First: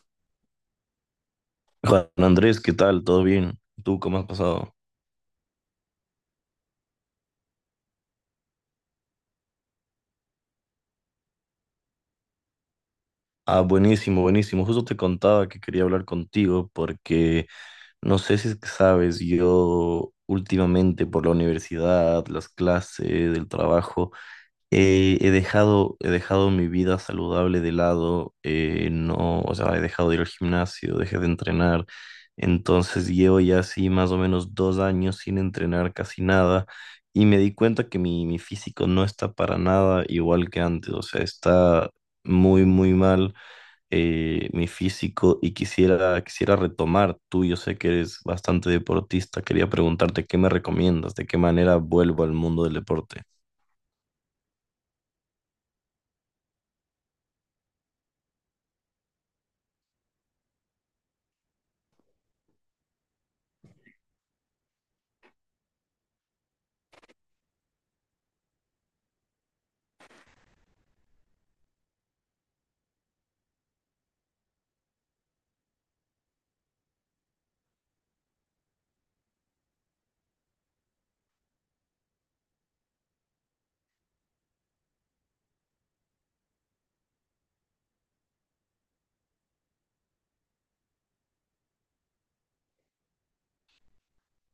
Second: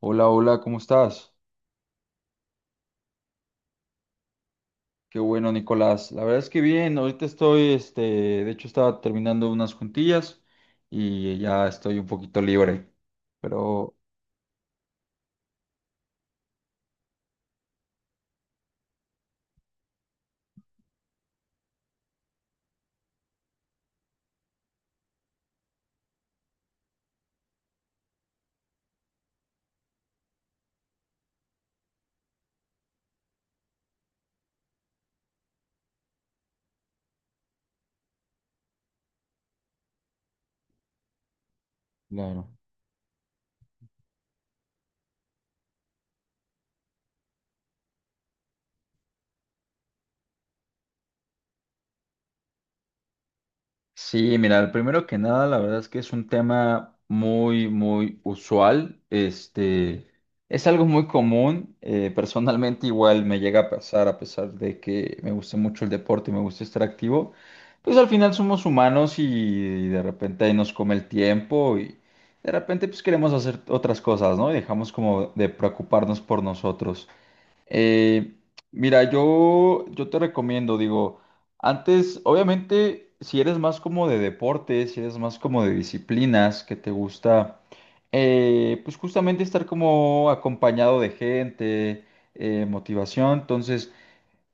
Hola, hola, ¿cómo estás? Juan Andrés, ¿qué tal? ¿Todo bien? ¿Tú cómo has pasado? Qué bueno, Nicolás. La verdad es que bien, ahorita estoy, de hecho estaba terminando unas juntillas y ya estoy un poquito libre. Ah, Pero, buenísimo, buenísimo. Justo te contaba que quería hablar contigo porque no sé si es que sabes, yo últimamente por la universidad, las clases, el trabajo. He dejado mi vida saludable de lado, no, o sea, he dejado de ir al gimnasio, dejé de entrenar, entonces llevo ya así más o menos 2 años sin entrenar casi nada. Y me di cuenta que mi físico no está para nada igual que antes, o sea, está claro. muy, muy mal, mi físico. Y quisiera retomar. Tú, yo sé que eres bastante deportista, quería preguntarte qué me recomiendas, de qué manera vuelvo al mundo del deporte. Sí, mira, primero que nada, la verdad es que es un tema muy, muy usual. Es algo muy común. Personalmente igual me llega a pasar, a pesar de que me gusta mucho el deporte y me gusta estar activo. Pues al final somos humanos y de repente ahí nos come el tiempo y de repente pues queremos hacer otras cosas, ¿no? Y dejamos como de preocuparnos por nosotros. Eh, Mira, yo te recomiendo, digo, antes, obviamente, si eres más como de deportes, si eres más como de disciplinas, que te gusta, pues justamente estar como acompañado de gente, motivación, entonces...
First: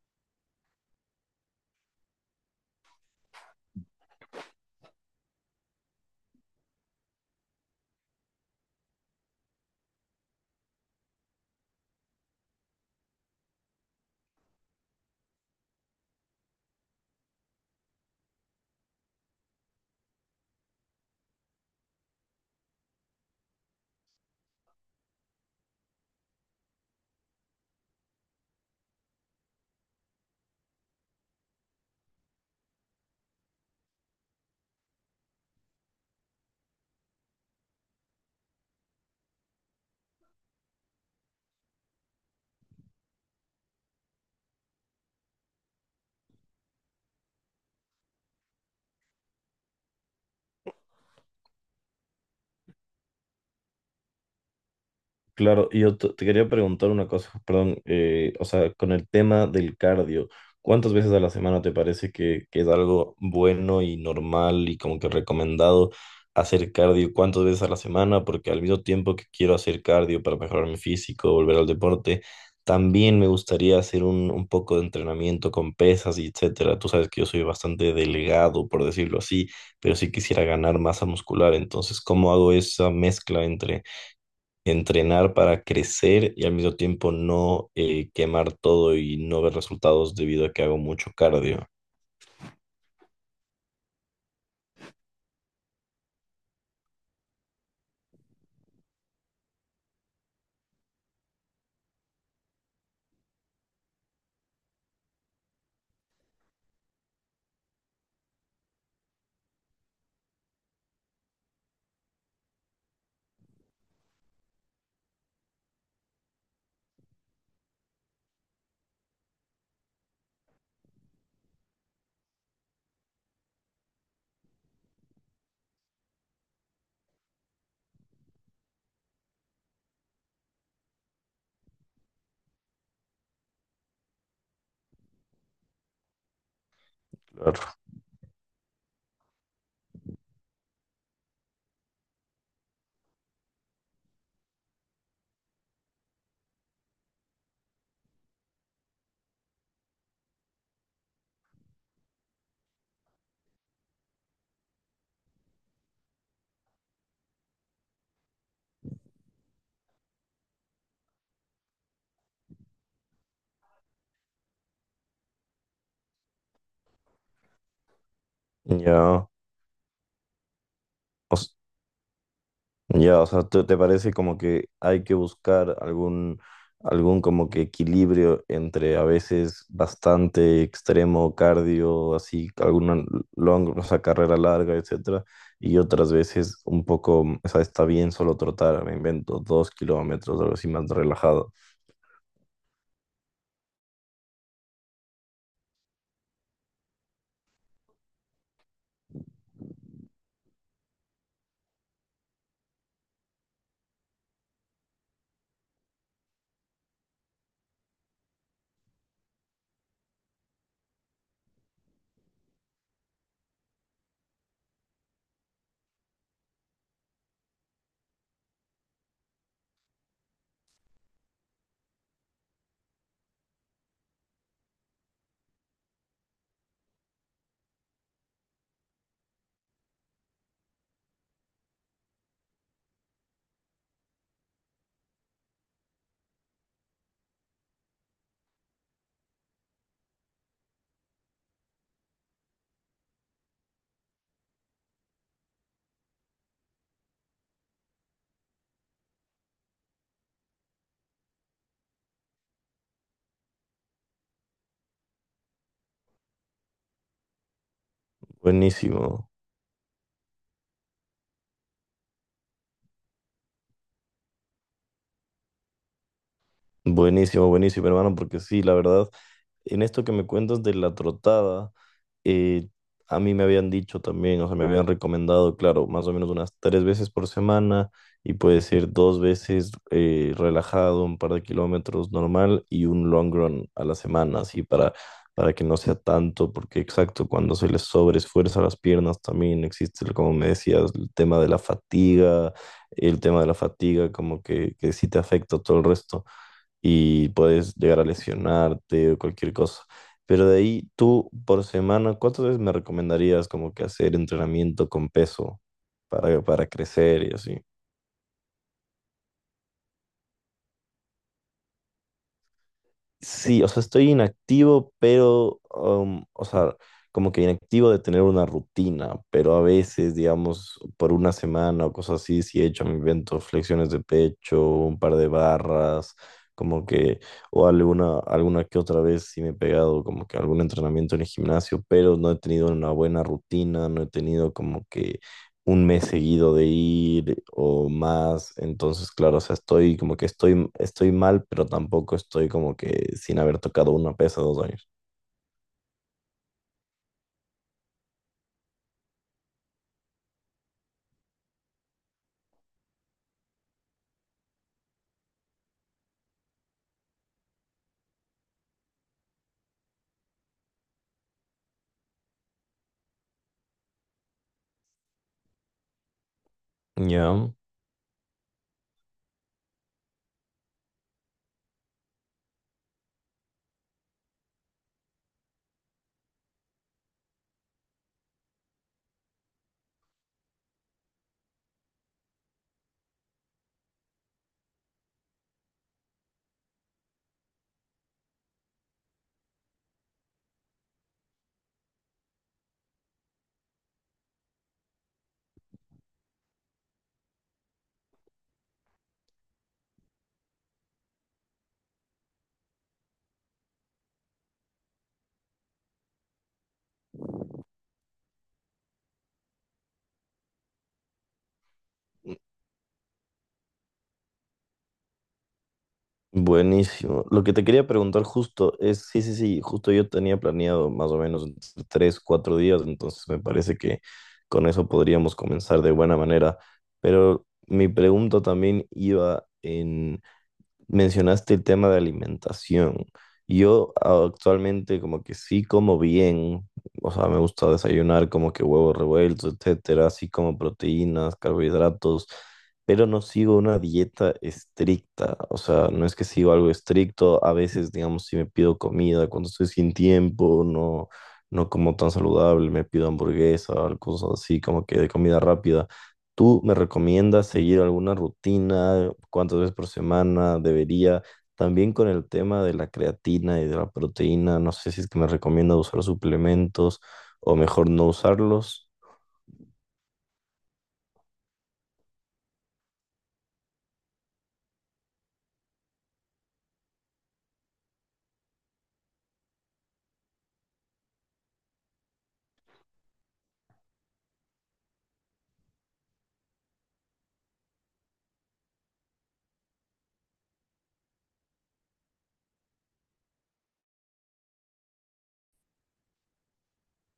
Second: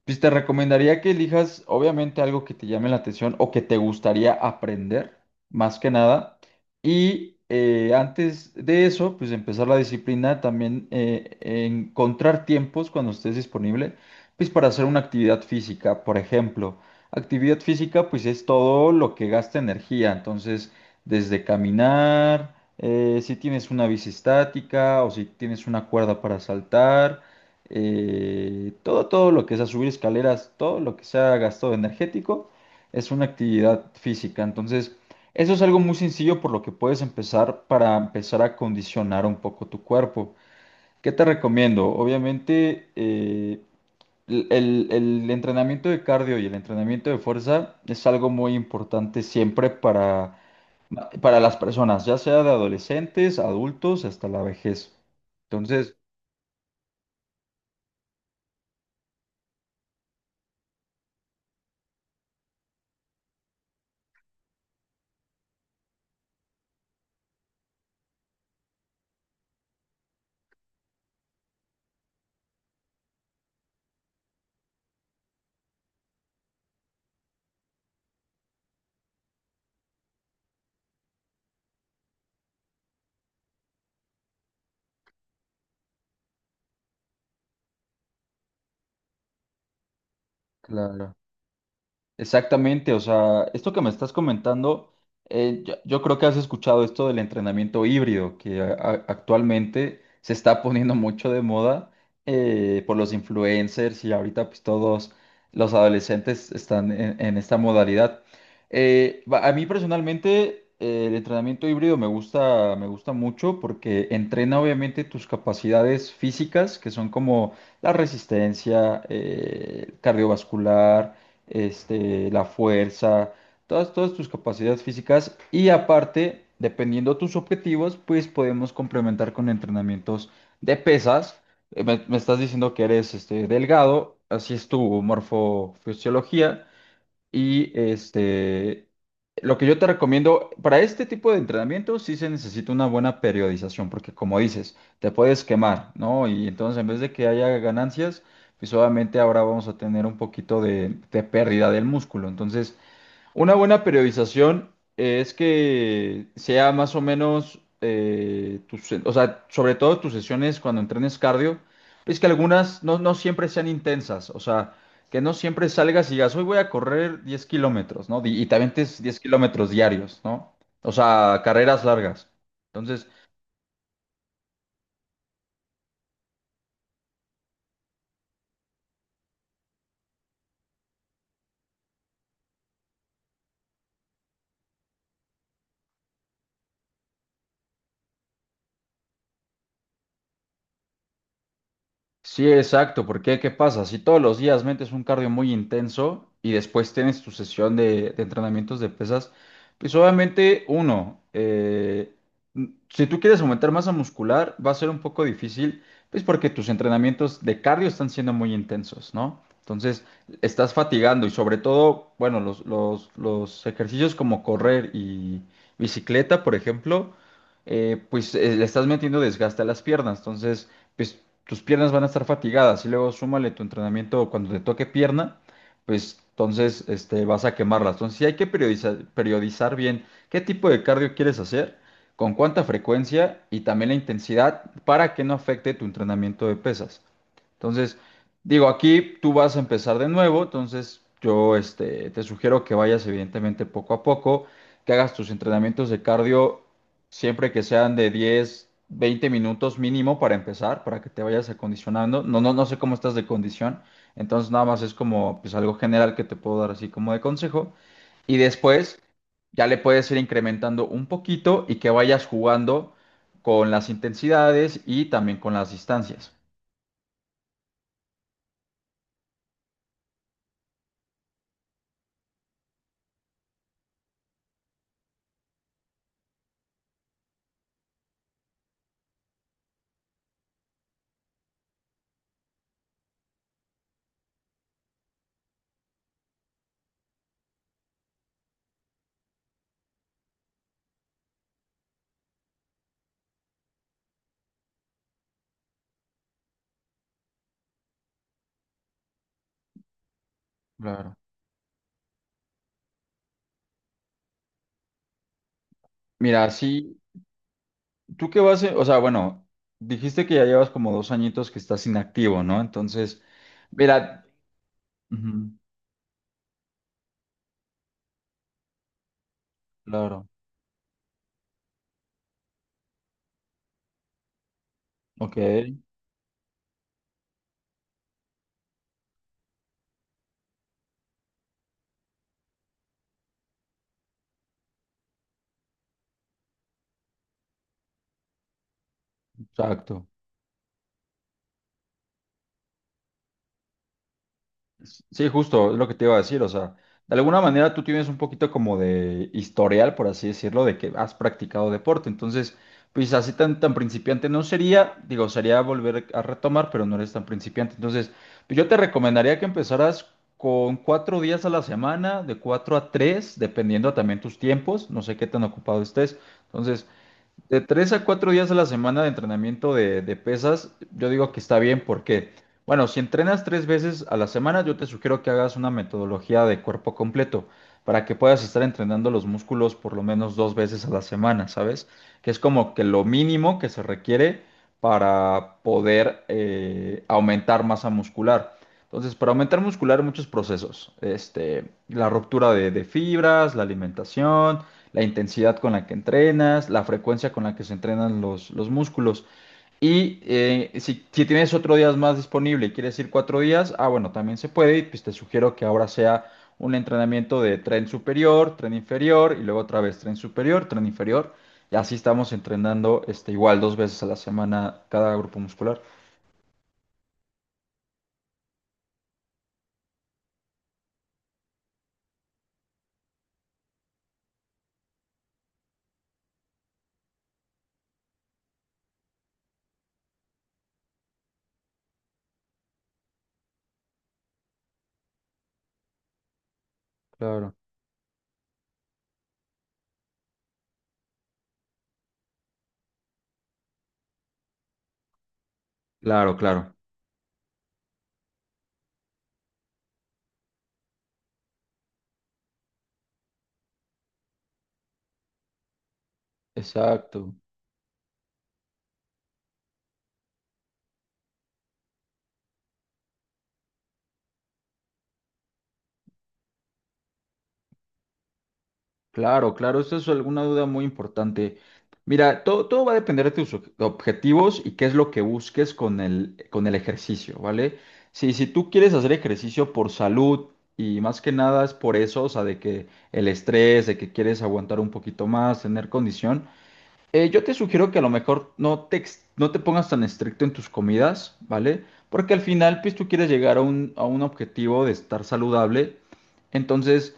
Pues te recomendaría que elijas, obviamente, algo que te llame la atención o que te gustaría aprender, más que nada. Y antes de eso, pues empezar la disciplina, también encontrar tiempos cuando estés disponible, pues para hacer una actividad física, por ejemplo. Actividad física, pues es todo lo que gasta energía. Entonces, desde caminar, si tienes una bici estática o si tienes una cuerda para saltar, todo, todo lo que sea subir escaleras, todo lo que sea gasto energético, es una actividad física. Entonces, eso es algo muy sencillo por lo que puedes empezar para empezar a condicionar un poco tu cuerpo. ¿Qué te recomiendo? Obviamente, el entrenamiento de cardio y el entrenamiento de fuerza es algo muy importante siempre para las personas, ya sea de adolescentes, adultos, hasta la vejez. Claro, y Entonces, yo te quería preguntar una cosa, perdón, o sea, con el tema del cardio, ¿cuántas veces a la semana te parece que es algo bueno y normal y como que recomendado hacer cardio? ¿Cuántas veces a la semana? Porque al mismo tiempo que quiero hacer cardio para mejorar mi físico, volver al deporte, también me gustaría hacer un poco de entrenamiento con pesas y etcétera. Tú sabes que yo soy bastante delgado, por decirlo así, pero sí quisiera ganar masa muscular. Entonces, ¿cómo hago esa mezcla entre entrenar para crecer y al mismo tiempo no quemar todo y no ver resultados debido a que hago mucho claro. cardio? Exactamente, o sea, esto que me estás comentando, yo creo que has escuchado esto del entrenamiento híbrido, que actualmente se está poniendo mucho de moda por los influencers y ahorita pues todos los adolescentes están en esta modalidad. A mí personalmente el entrenamiento híbrido me gusta mucho porque entrena obviamente tus capacidades físicas, que son como la resistencia, cardiovascular, la fuerza, todas, todas tus capacidades físicas y aparte, dependiendo tus objetivos, pues podemos complementar con entrenamientos de pesas. Me estás diciendo que eres, delgado, así es tu morfofisiología. Y Claro. Lo que yo te recomiendo para este tipo de entrenamiento sí se necesita una buena periodización, porque como dices, te puedes quemar, ¿no? Y entonces en vez de que haya ganancias, pues obviamente ahora vamos a tener un poquito de pérdida del músculo. Entonces, una buena periodización es que sea más o menos, tus, o sea, sobre todo tus sesiones cuando entrenes cardio, es que algunas no, no siempre sean intensas, o sea, que no siempre salgas y digas, hoy voy a correr 10 kilómetros, ¿no? Y también te avientes 10 Ya, kilómetros diarios, ¿no? O o sea, s- carreras largas. Entonces, ya, o sea, ¿te, ¿te parece como que hay que buscar algún como que equilibrio entre a veces bastante extremo cardio, así, o sea, carrera larga, etcétera, y otras veces un poco, o sea, está bien solo trotar, me invento, 2 kilómetros, algo así más relajado? sí, exacto, porque ¿qué pasa? Si todos los días metes un cardio muy intenso y después tienes tu sesión de entrenamientos de pesas, pues obviamente uno, si tú quieres aumentar masa muscular va a ser un poco difícil, pues porque tus entrenamientos de cardio están siendo muy intensos, ¿no? Entonces estás fatigando y sobre todo, bueno, los ejercicios como correr y bicicleta, por ejemplo, le estás metiendo desgaste a las piernas, entonces pues tus piernas van a estar fatigadas y luego súmale tu entrenamiento cuando te toque pierna, pues entonces, vas a quemarlas. Entonces sí hay que periodizar, periodizar bien qué tipo de cardio quieres hacer, con cuánta frecuencia y también la intensidad para que no afecte tu entrenamiento de pesas. Entonces, digo, aquí tú vas a empezar de nuevo, entonces yo, te sugiero que vayas evidentemente poco a poco, que hagas tus entrenamientos de cardio siempre que sean de 10 20 minutos mínimo para empezar, para que te vayas acondicionando. No, no sé cómo estás de condición. Entonces nada más es como pues algo general que te puedo dar así como de consejo. Y después Buenísimo. ya le puedes ir incrementando un poquito y que vayas jugando con las intensidades y también con las distancias. Buenísimo, buenísimo, hermano, porque sí, la verdad, en esto que me cuentas de la trotada, eh, a mí me habían dicho también, o sea, me habían recomendado, claro, más o menos unas 3 veces por semana, y puedes ir 2 veces relajado, un par de kilómetros normal y un long run a la semana, así para que no sea tanto, porque exacto, cuando se les sobreesfuerza las piernas también existe, como me decías, el tema de la fatiga, el tema de la fatiga, como que sí te afecta todo el resto y puedes llegar a lesionarte o cualquier cosa. Pero de ahí, Claro. tú por semana, ¿cuántas veces me recomendarías como que hacer entrenamiento con peso para, Mira, para sí, crecer y así? tú qué vas, a- o sea, bueno, dijiste que ya llevas como dos añitos que estás inactivo, ¿no? Entonces, Sí, o sea, estoy mira, inactivo, ujú, pero, o sea, como que inactivo de tener una rutina, pero a veces, claro, digamos, por una semana o cosas así, sí he hecho, me invento, flexiones de pecho, un par de ok, barras, como que, o alguna que otra vez sí me he pegado como que algún entrenamiento en el gimnasio, pero no he tenido una buena rutina, no he tenido como que un mes seguido de ir o más. Entonces claro, o sea, estoy exacto. como que estoy mal, pero tampoco estoy como que sin haber tocado una pesa 2 años. Sí, justo, es lo que te iba a decir, o sea, de alguna manera tú tienes un poquito como de historial, por así decirlo, de que has practicado deporte, entonces, pues así tan, tan principiante no sería, digo, sería volver a retomar, pero no eres tan principiante, entonces, pues, yo te recomendaría que empezaras con cuatro días a la semana, de cuatro a tres, dependiendo también tus tiempos, no sé qué tan ocupado estés, entonces, Ya, de tres a cuatro días a la semana de entrenamiento de pesas, yo digo que está bien porque, bueno, si entrenas tres veces a la semana, yo te sugiero que hagas una metodología de cuerpo completo para que puedas estar entrenando los músculos por lo menos dos veces a la semana, ¿sabes? Que es como que lo mínimo que se requiere para poder, aumentar masa muscular. Entonces, para aumentar muscular, muchos procesos. La ruptura de fibras, la alimentación, la intensidad con la que entrenas, la frecuencia con la que se entrenan los músculos. Y si, si tienes otro día más disponible y quieres ir cuatro días, ah, bueno, también se puede. Y pues te sugiero que ahora sea un entrenamiento de tren superior, tren inferior y luego otra vez tren superior, tren inferior. Y así estamos entrenando, igual dos veces a la semana cada grupo muscular. buenísimo. Lo que te quería preguntar justo es, sí, sí, sí, justo yo tenía planeado más o menos entre 3, 4 días, entonces me parece que con eso podríamos comenzar de buena manera, pero mi pregunta también iba en... Mencionaste el tema de alimentación. Yo actualmente como que sí como bien, o sea, me Claro. gusta desayunar como que huevos revueltos, etcétera, así como proteínas, carbohidratos, pero no sigo una dieta estricta, o sea, no es que Claro, sigo algo claro. estricto, a veces, digamos, si me pido comida cuando estoy sin tiempo, no, no como tan saludable, me pido hamburguesa, cosas así como que de comida rápida. ¿Tú me Exacto. recomiendas seguir alguna rutina? ¿Cuántas veces por semana debería? También con el tema de la creatina y de la proteína, no sé si es que me recomienda usar suplementos o mejor no usarlos. Claro, claro, esa es alguna duda muy importante. Mira, todo, todo va a depender de tus objetivos y qué es lo que busques con el ejercicio, ¿vale? Si, si tú quieres hacer ejercicio por salud y más que nada es por eso, o sea, de que el estrés, de que quieres aguantar un poquito más, tener condición. Yo te sugiero que a lo mejor no te, no te pongas tan estricto en tus comidas, ¿vale? Porque al final, pues tú quieres llegar a un objetivo de estar saludable. Entonces,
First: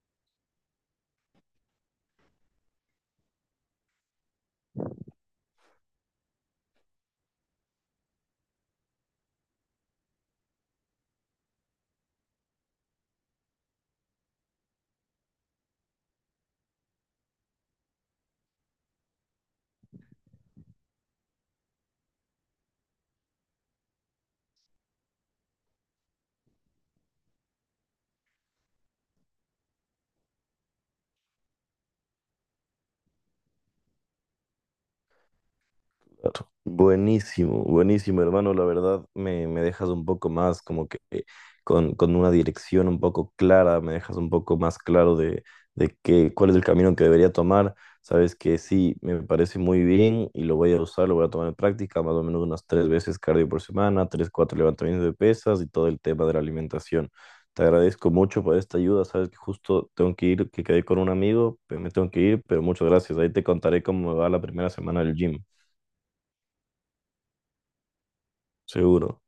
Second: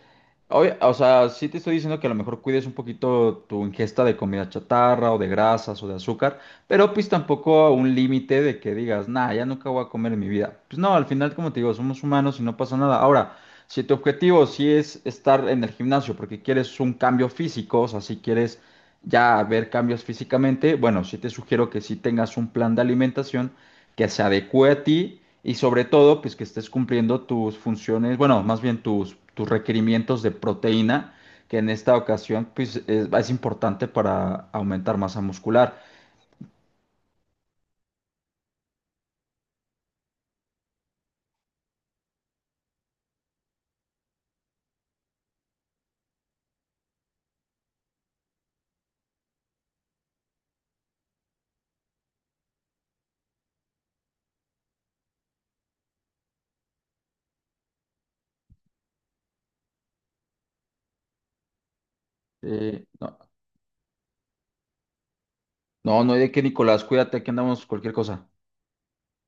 o sea, sí te estoy diciendo que a lo mejor cuides un poquito tu ingesta de comida chatarra o de grasas o de azúcar, pero pues tampoco a un límite de que digas, nah, ya nunca voy a comer en mi vida. Pues no, al final, como te digo, somos humanos y no pasa nada. Ahora, si tu objetivo sí es estar en el gimnasio porque quieres un cambio físico, o sea, si quieres ya ver cambios físicamente, bueno, sí te sugiero que sí tengas un plan de alimentación que se adecue a ti y sobre todo, pues que estés cumpliendo tus funciones, bueno, más bien tus, tus requerimientos de proteína, que en esta ocasión, pues es importante para aumentar masa muscular. Claro. Buenísimo, buenísimo, hermano. La verdad me dejas un poco más como que con una dirección un poco clara, me dejas un poco más claro de cuál es el camino que debería tomar. Sabes que sí, me parece muy bien y lo voy a usar, lo voy a tomar en práctica, más o menos unas 3 veces cardio por semana, 3, 4 levantamientos de pesas y todo el tema de la alimentación. Te agradezco mucho por esta ayuda. Sabes que justo tengo que ir, que quedé con un amigo, pero me tengo que ir, pero muchas No, gracias. Ahí te contaré cómo me va la primera semana del gym. no, no hay de qué, Nicolás, cuídate, que andamos cualquier cosa. Seguro.